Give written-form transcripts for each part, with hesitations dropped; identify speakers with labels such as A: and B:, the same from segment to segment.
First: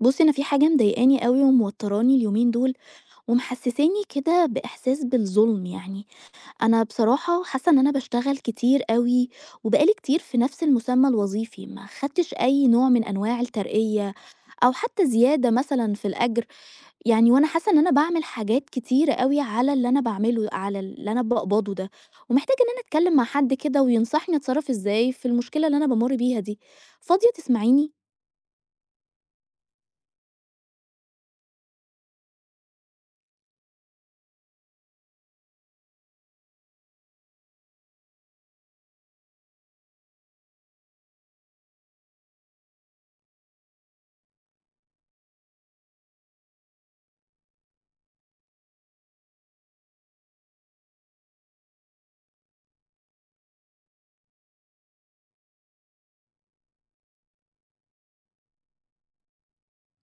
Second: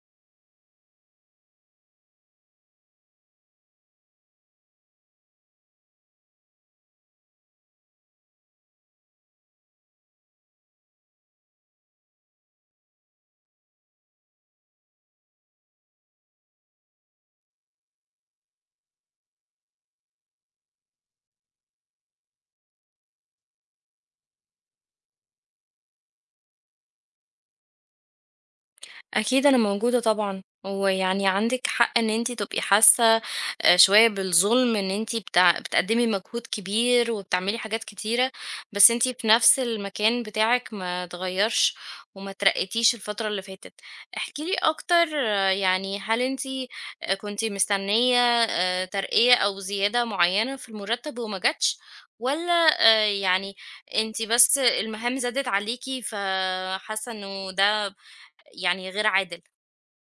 A: بُصّي، أنا في حاجة مضايقاني أوي وموتّراني اليومين دول، ومحسّساني كده بإحساس بالظلم يعني. أنا بصراحة حاسة إن أنا باشتغل كتير أوي، وبقى لي كتير في نفس المسمى الوظيفي، ما خدتش أي نوع من أنواع الترقية أو حتى زيادة مثلًا في الأجر، يعني وأنا حاسة إن أنا باعمل حاجات كتيرة أوي على اللي أنا باعمله، على اللي أنا باقبضه ده، ومحتاجة إن أنا أتكلم مع حد كده وينصحني أتصرّف إزاي في المشكلة اللي أنا بامُر بيها دي. فاضية تسمعيني؟
B: أكيد أنا موجودة طبعًا، ويعني عندِك حق إن أنتِ تبقي حاسة شوية بالظلم، إن أنتِ بتقدّمي مجهود كبير وبتعملي حاجات كتيرة، بس أنتِ في نفس المكان بتاعِك ما اتغيّرش وما اترقيتيش الفترة اللي فاتت. احكي لي أكتر يعني هل أنتِ كنتِ مستنية ترقية أو زيادة معيّنة في المرتب وما جاتش، والّا يعني أنتِ بس المهام زادت عليكِ فحاسة إنه ده يعني غير عادل.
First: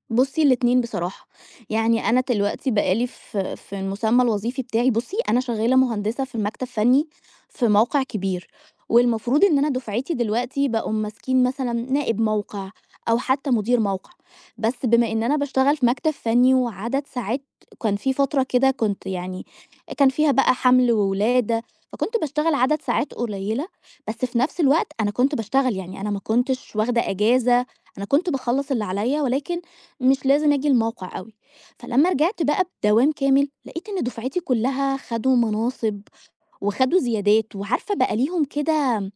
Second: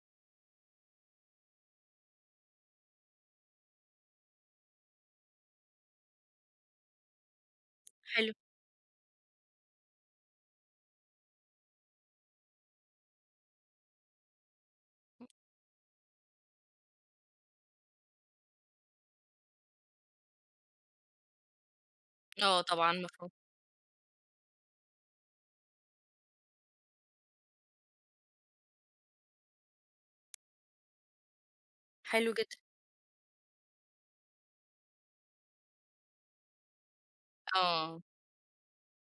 A: بُصّي الاتنين بصراحة، يعني أنا دلوقتي بقى لي في المسمى الوظيفي بتاعي. بُصّي أنا شغّالة مهندسة في مكتب فني في موقع
B: حلو.
A: كبير، والمفروض إن أنا دُفعتي دلوقتي بقوا ماسكين مثلًا نائب موقع أو حتى مدير موقع، بس بما إن أنا باشتغل في مكتب فني وعدد ساعات، كان في فترة كده كنت يعني كان فيها بقى حَمْل وولادة، فكنت باشتغل
B: آه،
A: عدد
B: طبعًا
A: ساعات
B: مفهوم.
A: قليّلة، بس في نفس الوقت أنا كنت باشتغل، يعني أنا ما كنتش واخدة إجازة، أنا كنت باخلّص اللي عليّا ولكن مش لازم أجي الموقع أوي، فلمّا
B: حلو
A: رجعت
B: جدًا.
A: بقى بدوام كامل، لقيت إن دُفعتي كلّها خدوا مناصب وخدوا زيادات، وعارفة
B: آه.
A: بقى ليهم كده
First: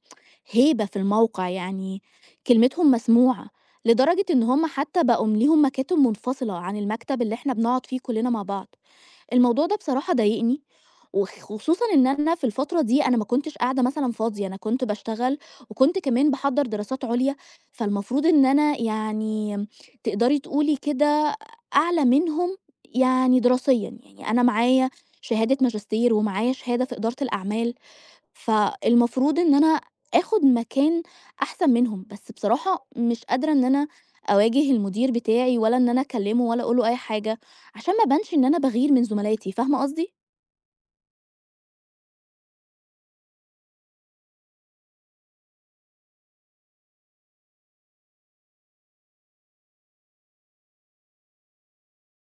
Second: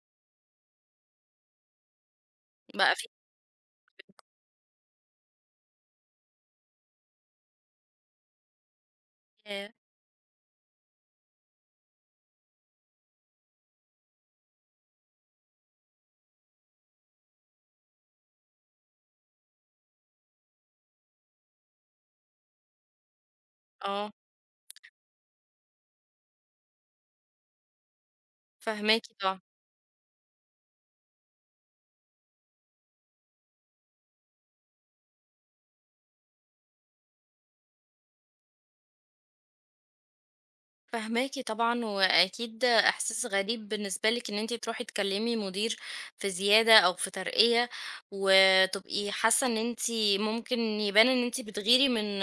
A: هيبة في الموقع، يعني كلمتهم
B: بقى في
A: مسموعة، لدرجة إن هم حتى بقوا ليهم مكاتب منفصلة عن المكتب اللي إحنا بنقعد فيه كلّنا مع بعض. الموضوع ده بصراحة ضايقني، وخصوصًا إن أنا في الفترة دي أنا ما كنتش قاعدة مثلًا فاضية، أنا كنت باشتغل وكنت كمان باحضّر دراسات عُليا، فالمفروض إن أنا يعني تقدري تقولي كده أعلى منهم يعني دراسيًا،
B: آه.
A: يعني أنا معايا شهادة ماجستير ومعايا شهادة في إدارة الأعمال،
B: فاهماكِ طبعًا.
A: فالمفروض إن أنا آخُد مكان أحسن منهم، بس بصراحة مش قادرة إن أنا أواجه المدير بتاعي ولا إن أنا أكلّمه ولا أقول له أي حاجة، عشان ما أبانش إن أنا باغير من زملاتي، فاهمة قصدي؟
B: فاهماكِ طبعًا، وأكيد إحساس غريب بالنسبة لِك إن أنتِ تروحي تكلّمي مدير في زيادة أو في ترقية، وتبقي حاسة إن أنتِ ممكن يبان إن أنتِ بتغيري من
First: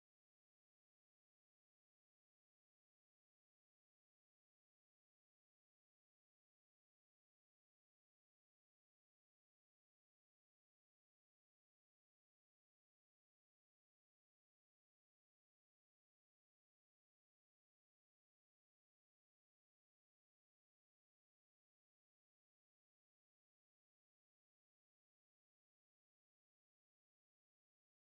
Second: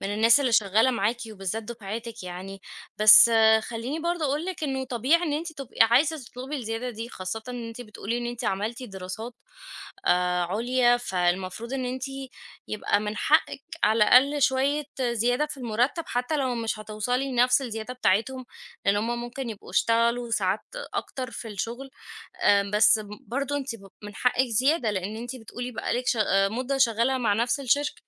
B: من الناس اللي شغّالة معاكِ وبالذات دُفعتِك يعني. بس خلّيني برضه أقول لِك إنه طبيعي إن أنتِ تبقي عايزة تطلبي الزيادة دي، خاصةً إن أنتِ بتقولي إن أنتِ عملتِ دراسات عُليا، فالمفروض إن أنتِ يبقى من حقِّك على الأقل شوية زيادة في المُرتّب، حتى لو مش هتوصلي لنفس الزيادة بتاعتهم، لإن هُم ممكن يبقوا اشتغلوا ساعات أكتر في الشغل. بس برضه أنتِ من حقِّك زيادة، لإن أنتِ بتقولي بقى لِك مدة شغّالة مع نفس الشركة.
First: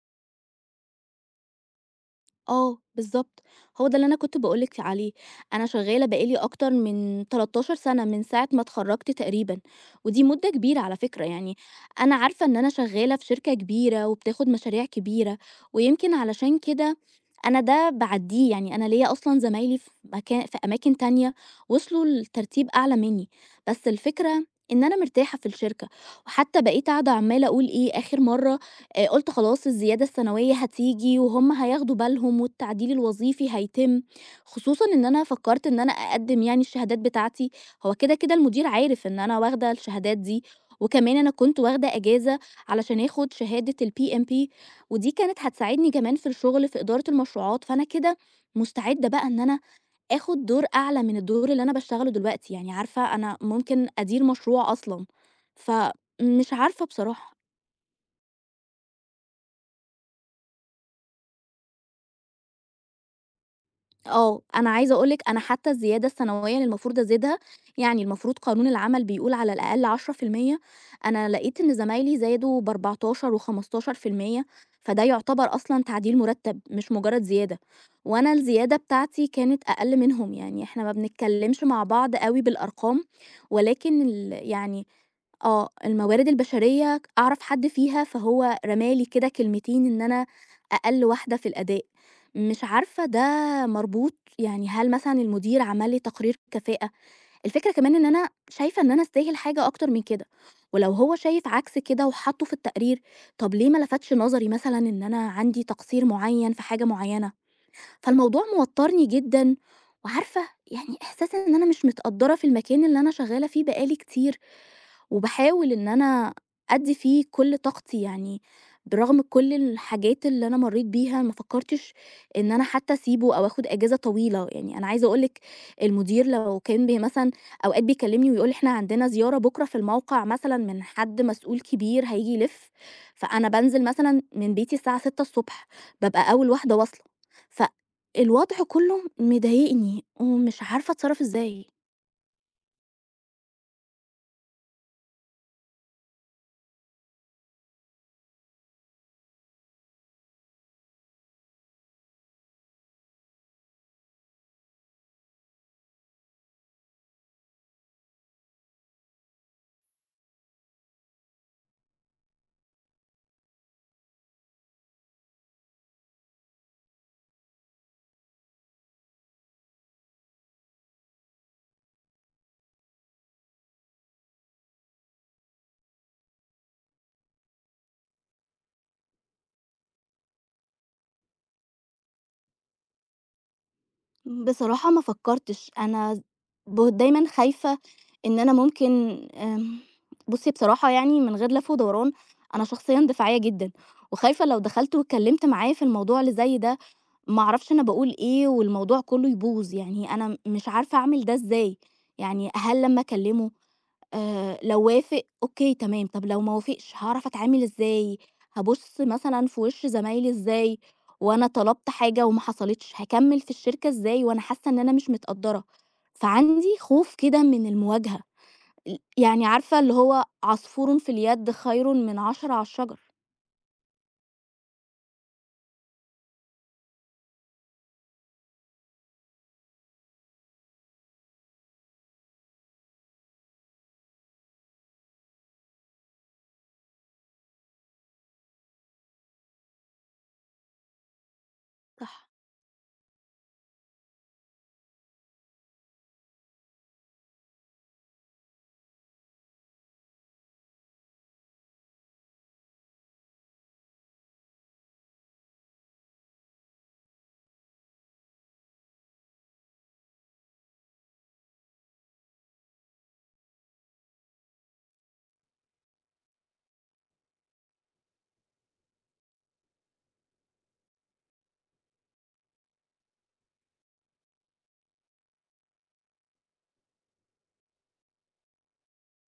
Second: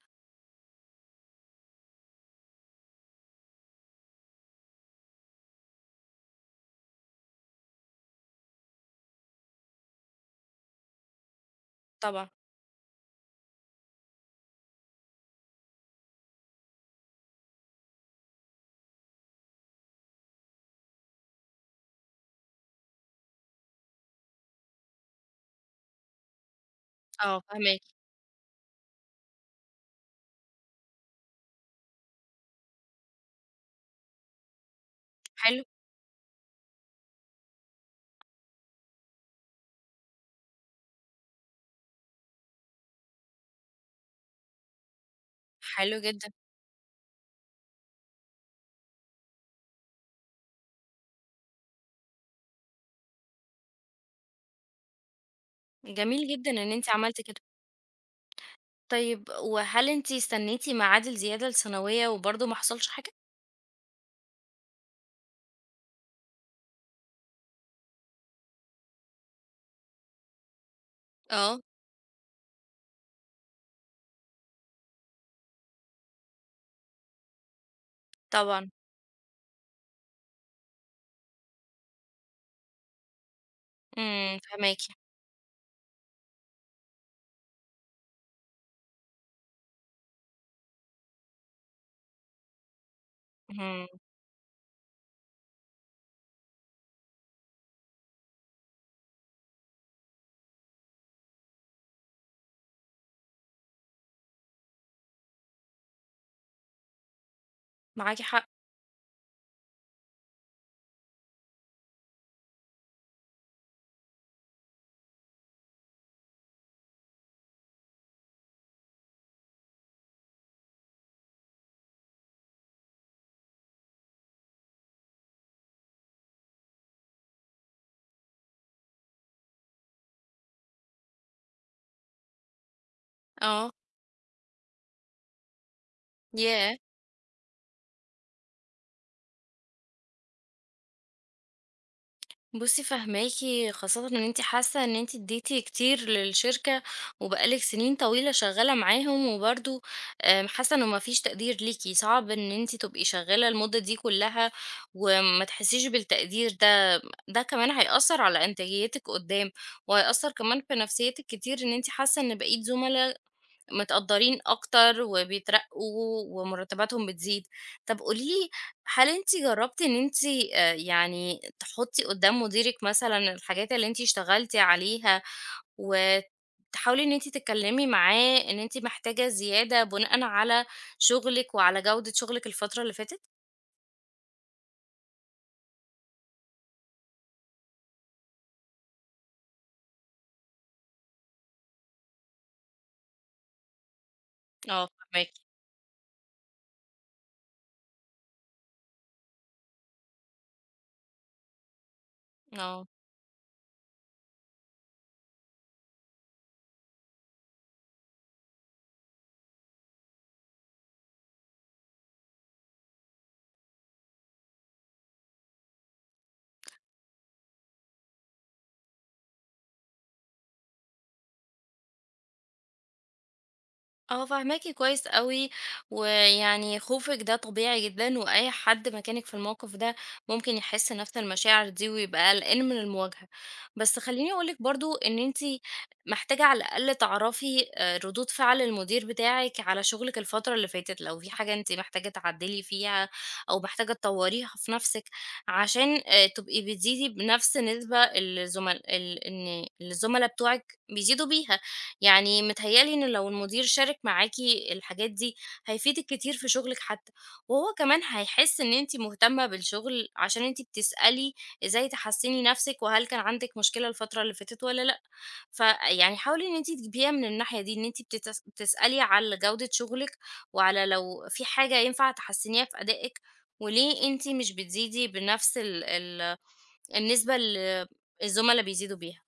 A: آه، بالضبط، هو ده اللي أنا كنت باقول لِك عليه، أنا شغّالة بقى لي أكتر من 13 سَنة من ساعة ما اتخرّجت تقريبًا، ودي مدة كبيرة على فكرة يعني، أنا
B: طبعًا.
A: عارفة إن أنا شغّالة في شركة كبيرة وبتاخد مشاريع كبيرة، ويمكن علشان كده أنا ده باعدّيه، يعني أنا ليّا أصلًا زمايلي في أماكن تانية وصلوا لترتيب أعلى منّي، بس الفكرة إن أنا مرتاحة في الشركة، وحتى بقيت قاعدة
B: آه،
A: عمّالة أقول
B: فاهماكِ.
A: إيه آخر مرّة، قُلت خلاص الزيادة السنوية هتيجي وهُم هياخدوا بالهم والتعديل الوظيفي هيتم، خصوصًا إن أنا
B: حلو.
A: فكّرت إن أنا أقدّم يعني الشهادات بتاعتي، هو كده، كده المدير عارف إن أنا واخدة الشهادات دي، وكمان أنا كنت واخدة إجازة علشان آخُد شهادة الPMP ودي كانت هتساعدني
B: حلو
A: كمان في
B: جدًا.
A: الشغل في إدارة المشروعات، فأنا كده مستعدة بقى إن أنا آخُد دور أعلى من الدور اللي أنا باشتغله دلوقتي، يعني عارفة أنا ممكن أدير مشروع أصلًا،
B: جميل جدًا
A: فمش
B: إن
A: عارفة
B: أنتِ عملتِ
A: بصراحة.
B: كده. طيب، وهل أنتِ استنيتِ ميعاد الزيادة السنوية وبرضه ما حصلش حاجة؟
A: آه، أنا عايزة أقول لِك أنا حتى الزيادة السنوية اللي المفروض أزيدها، يعني المفروض قانون العمل بيقول على الأقل 10%، أنا
B: آه.
A: لقيت إن زمايلي زادوا ب14 و15%، فده يعتبر أصلًا تعديل مرتب، مش مجرد زيادة، وأنا
B: طبعًا،
A: الزيادة بتاعتي كانت أقل منهم، يعني إحنا ما بنتكلمش مع بعض أوي بالأرقام، ولكن
B: إمم، فاهماكِ.
A: يعني آه، الموارد البشرية أعرف حد فيها، فهو رمى لي كده كلمتين إن أنا أقل واحدة في الأداء، مش عارفة ده
B: اهم.
A: مربوط يعني هل مثلًا المدير عمل لي تقرير كفاءة؟ الفكرة كمان إن أنا شايفة إن أنا أستاهل حاجة أكتر من كده، ولو هو شايف عكس كده وحطّه في التقرير، طب ليه ما لفتش نظري مثلًا إن أنا عندي تقصير معيّن في حاجة معيّنة؟
B: معاكِ
A: فالموضوع
B: حق.
A: موتّرني جدًا، وعارفة يعني إحساس إن أنا مش متقدّرة في المكان اللي أنا شغّالة فيه بقى لي كتير. وباحاول إن أنا أدّي فيه كل طاقتي، يعني برغم كل الحاجات اللي أنا مرّيت بيها ما فكّرتش إن أنا حتّى أسيبه أو آخُد إجازة طويلة، يعني أنا عايزة أقول لِك المدير لو كان مثلًا أوقات بيكلّمني ويقول لي إحنا عندنا زيارة بُكرة في الموقع مثلًا من حد مسؤول كبير هييجي يلِف، فأنا
B: آه.
A: بانزل مثلًا من بيتي الساعة 6:00 ص بابقى أول واحدة
B: ياه!
A: واصلة، فالوضع كُلّه مضايقني ومش عارفة أتصرّف إزاي.
B: بُصّي، فاهماكِ، خاصةً إن أنتِ حاسة إن أنتِ ادّيتِ كتير للشركة، وبقى لِك سنين طويلة شغالة معاهم، وبرضه حاسة إنه ما فيش تقدير ليكِ. صعب إن أنتِ تبقي شغالة المدة دي كلها وما تحسيش بالتقدير ده، ده كمان هيأثّر على إنتاجيتِك قدّام، وهيأثّر كمان في نفسيتِك كتير إن أنتِ حاسة إن بقية زملا متقدّرين أكتر وبيترقّوا ومرتّباتهم بتزيد. طَب قولي لي، هل أنتِ جرّبتِ إن أنتِ يعني تحُطّي قُدّام مديرِك مثلًا الحاجات اللي أنتِ اشتغلتِ عليها، وتحاولي إن أنتِ تتكلّمي معاه إن أنتِ محتاجة زيادة بُناءً على شُغلِك وعلى جودة شُغلِك الفترة اللي فاتت؟
A: بصراحة ما فكرتش أنا دايمًا خايفة إن أنا ممكن، آمم، بُصّي بصراحة يعني من غير لف ودوران، أنا شخصيًا دفاعية جدًا، وخايفة لو
B: آه،
A: دخلت
B: فاهماكِ.
A: واتكلمت معاه في الموضوع اللي زي ده، ما أعرفش أنا باقول إيه والموضوع كلّه يبوظ، يعني أنا مش عارفة أعمل ده إزاي، يعني هل
B: آه.
A: لمّا أكلمه لو وافق أوكي تمام، طب لو ما وافقش هاعرف أتعامل إزاي؟ هابُص مثلًا في وِش زمايلي إزاي وأنا طلبت حاجة وما حصلتش؟ هاكمّل في الشركة إزاي وأنا حاسة إن أنا مش متقدّرة؟ فعندي خوف كده من المواجهة، يعني عارفة اللي هو عصفورٌ في اليد خيرٌ من 10 على الشجر.
B: آه، فاهماكِ كويس أوي، ويعني خوفِك ده طبيعي جدًا، وأي حد مكانِك في الموقف ده ممكن يحس نفس المشاعر دي ويبقى قلقان من المواجهة. بس خلّيني أقول لِك برضه إن أنتِ محتاجة على الأقل تعرفي ردود فعل المدير بتاعِك على شغلِك الفترة اللي فاتت، لو في حاجة أنتِ محتاجة تعدّلي فيها أو محتاجة تطوريها في نفسِك، عشان تبقي بتزيدي بنفس النسبة اللي زمل ال إن الزملا بتوعِك بيزيدوا بيها. يعني متهيأ لي إن لو المدير شارك معاكِ الحاجات دي، هيفيدِك كتير في شغلِك حتى، وهو كمان هيحس إن أنتِ مهتمة بالشغل عشان أنتِ بتسألي إزاي تحسّني نفسِك، وهل كان عندِك مشكلة الفترة اللي فاتت والّا لأ. فيعني حاولي إن أنتِ تجيبيها من الناحية دي، إن أنتِ بتسألي على جودة شغلِك، وعلى لو في حاجة ينفع تحسّنيها في أدائِك، وليه أنتِ مش بتزيدي بنفس ال ال النسبة اللي الزملا بيزيدوا بيها.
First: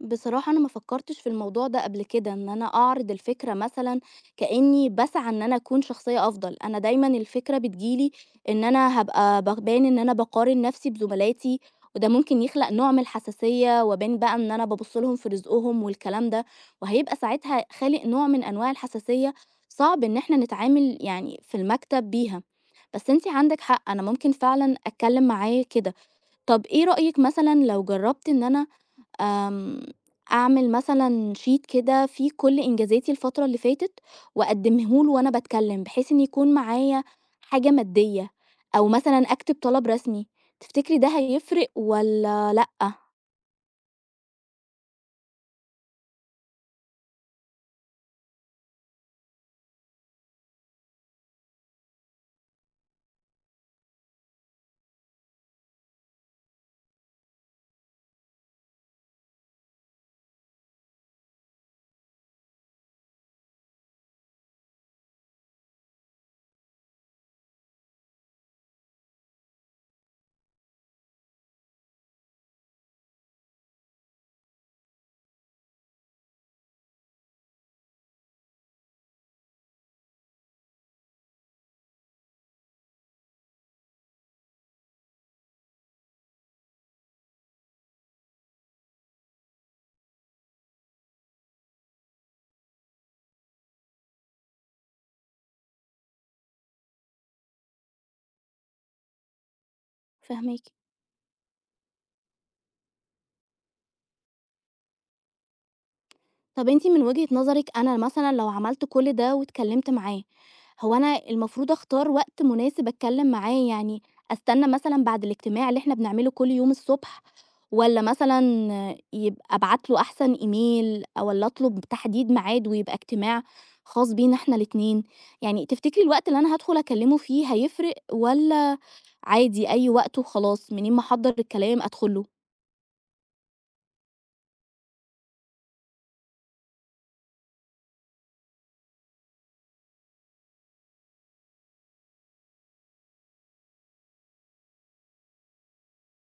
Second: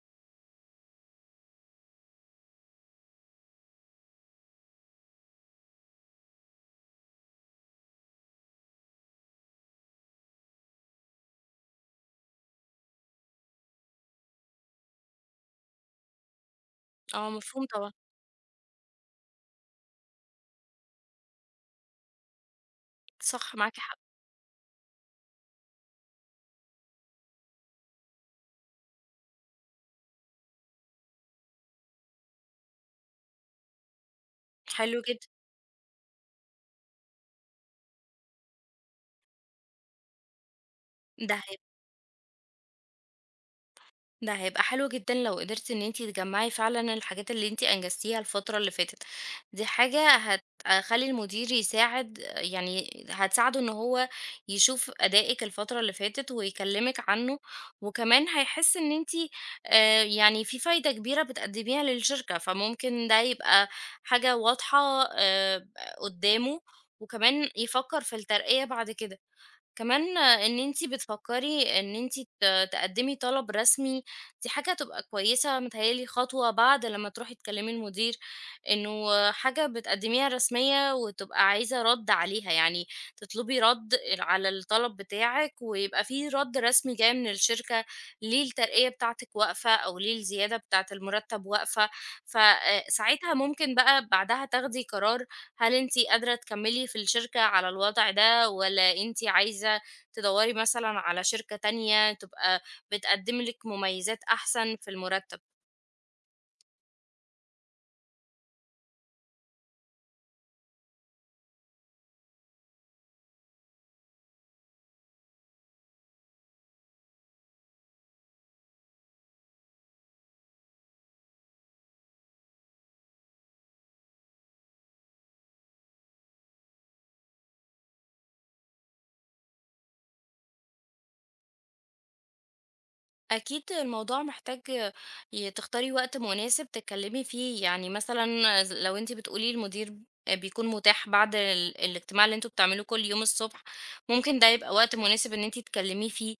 A: بصراحة أنا ما فكرتش في الموضوع ده قبل كده إن أنا أعرض الفكرة مثلًا كإني باسعى إن أنا أكون شخصية أفضل، أنا دايمًا الفكرة بتيجي لي إن أنا هابقى باين إن أنا باقارن نفسي بزملاتي، وده ممكن يخلق نوع من الحساسية، وأبان بقى إن أنا بابُص لهم في رزقهم والكلام ده، وهيبقى
B: آه،
A: ساعتها
B: مفهوم طبعًا.
A: خالق نوع من أنواع الحساسية، صعب إن إحنا نتعامل يعني في المكتب بيها. بس أنتِ
B: صح،
A: عندِك
B: معاكِ
A: حق،
B: حق.
A: أنا ممكن فعلًا أتكلم معاه كده. طب إيه رأيِك مثلًا لو جربت إن أنا آمم، أعمل مثلًا sheet كده فيه كل إنجازاتي الفترة اللي فاتت،
B: حلو
A: وأقدمه له
B: جدًا.
A: وأنا باتكلم، بحيث إن يكون معايا حاجة مادية، أو مثلًا أكتب طلب رسمي. تفتكري ده
B: ده هيب
A: هيفرق والّا لأ؟
B: ده هيبقى حلو جدًا لو قدرتِ إن أنتِ تجمّعي فعلًا الحاجات اللي أنتِ أنجزتيها الفترة اللي فاتت. دي حاجة هتخلّي المدير يساعد، يعني هتساعده إن هو يشوف أدائِك الفترة اللي فاتت ويكلّمِك عنه، وكمان هيحس إن أنتِ يعني في فايدة كبيرة بتقدّميها للشركة، فممكن ده يبقى حاجة واضحة آآ قدّامه، وكمان يفكّر في الترقية بعد كده. كمان إن أنتِ بتفكّري إن أنتِ تقدّمي طلب رسمي، دي حاجة هتبقى كويسة، متهيأ لي خطوة بعد لمّا تروحي تكلّمي المدير، إنه حاجة بتقدّميها رسمية وتبقى عايزة رَد عليها، يعني تطلبي رَد على الطلب بتاعِك ويبقى في رَد رسمي جاي من الشركة ليه الترقية بتاعتِك واقفة أو ليه الزيادة بتاعة المُرتّب واقفة. ف ساعتها ممكن بقى بعدها تاخدي قرار هل أنتِ قادرة تكمّلي في الشركة على الوضع ده، والّا أنتِ عايزة تدوّري
A: فاهماكِ.
B: مثلًا على شركة تانية تبقى بتقدّم لِك مميزات أحسن في المُرتّب؟
A: طب أنتِ من وجهة نظرِك أنا مثلًا لو عملت كل ده واتكلمت معاه، هو أنا المفروض أختار وقت مناسب أتكلم معاه، يعني أستنى مثلًا بعد الاجتماع اللي إحنا بنعمله كل يوم الصبح، والّا مثلًا يبقى أبعت له أحسن إيميل، والّا أطلب تحديد ميعاد ويبقى اجتماع خاص بينا إحنا الاتنين؟ يعني تفتكري الوقت اللي أنا هادخل أكلمه فيه هيفرق، والّا عادي أي وقت وخلاص منين ما أحضّر الكلام أدخل له؟
B: أكيد الموضوع محتاج تختاري وقت مناسب تتكلمي فيه، يعني مثلا لو انتي بتقولي المدير بيكون متاح بعد الاجتماع اللي انتوا بتعملوه كل يوم الصبح، ممكن ده يبقى وقت مناسب ان انتي تتكلمي فيه،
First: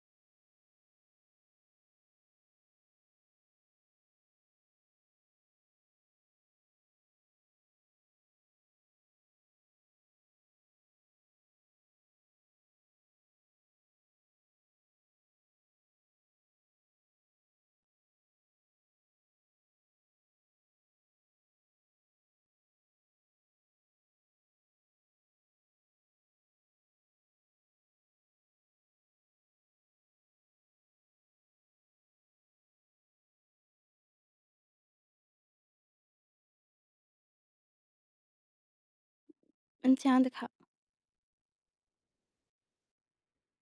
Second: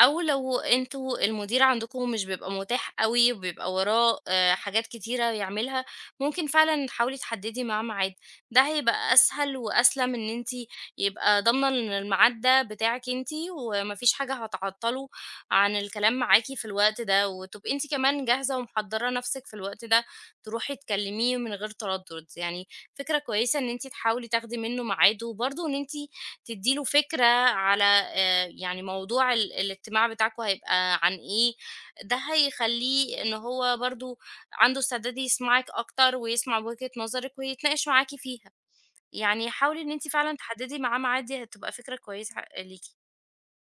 B: او لو انتوا المدير عندكم مش بيبقى متاح قوي وبيبقى وراه حاجات كتيرة يعملها، ممكن فعلا تحاولي تحددي معاه ميعاد. ده هيبقى اسهل واسلم ان انتي يبقى ضامنة ان الميعاد ده بتاعك انتي ومفيش حاجة هتعطله عن الكلام معاكِ في الوقت ده، وتبقي أنتِ كمان جاهزة ومحضّرة نَفْسِك في الوقت ده تروحي تكلميه من غير تردُّد. يعني فكرة كويسة إن أنتِ تحاولي تاخدي منه ميعاد، وبرضه إن أنتِ تدّي له فكرة على يعني موضوع الاجتماع بتاعكم هيبقى عن إيه، ده هيخلّيه إن هو برضه عنده استعداد يسمعِك أكتر ويسمع وجهة نظرِك ويتناقش معاكِ فيها. يعني حاولي إن
A: أنتِ
B: أنتِ
A: عندِك
B: فعلًا
A: حق،
B: تحدّدي معاه ميعاد، دي هتبقى فكرة كويسة ليكِ.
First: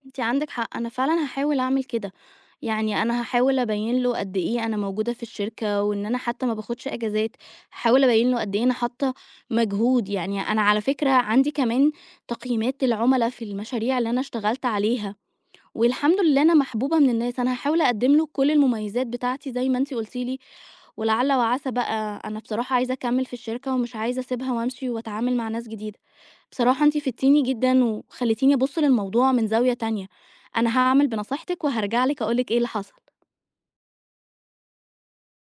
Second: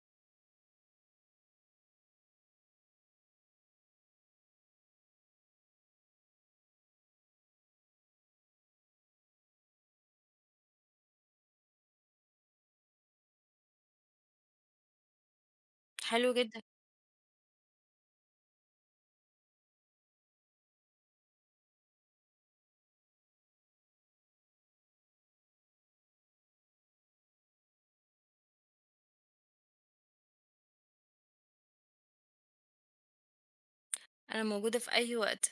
A: أنتِ عندِك حق، أنا فعلًا هاحاول أعمل كده. يعني أنا هاحاول أبيّن له قد إيه أنا موجودة في الشركة، وإن أنا حتى ما باخدش إجازات، هاحاول أبيّن له قد إيه أنا حاطة مجهود، يعني أنا على فكرة عندي كمان تقييمات للعُملا في المشاريع اللي أنا اشتغلت عليها، والحمد
B: حلو
A: لله أنا
B: جدًا،
A: محبوبة من الناس، أنا هاحاول أقدّم له كل المميزات بتاعتي زي ما أنتِ قُلتِ لي، ولعل وعسى بقى، أنا بصراحة عايزة أكمّل في الشركة ومش عايزة أسيبها وأمشي وأتعامل مع ناس جديدة، بصراحة أنتِ فدتيني جدًا وخلّيتيني أبُص للموضوع من زاوية تانية، أنا هاعمل بنصيحتِك وهارجع لِك أقول لِك إيه اللي حصل.
B: أنا موجودة في أي وقت.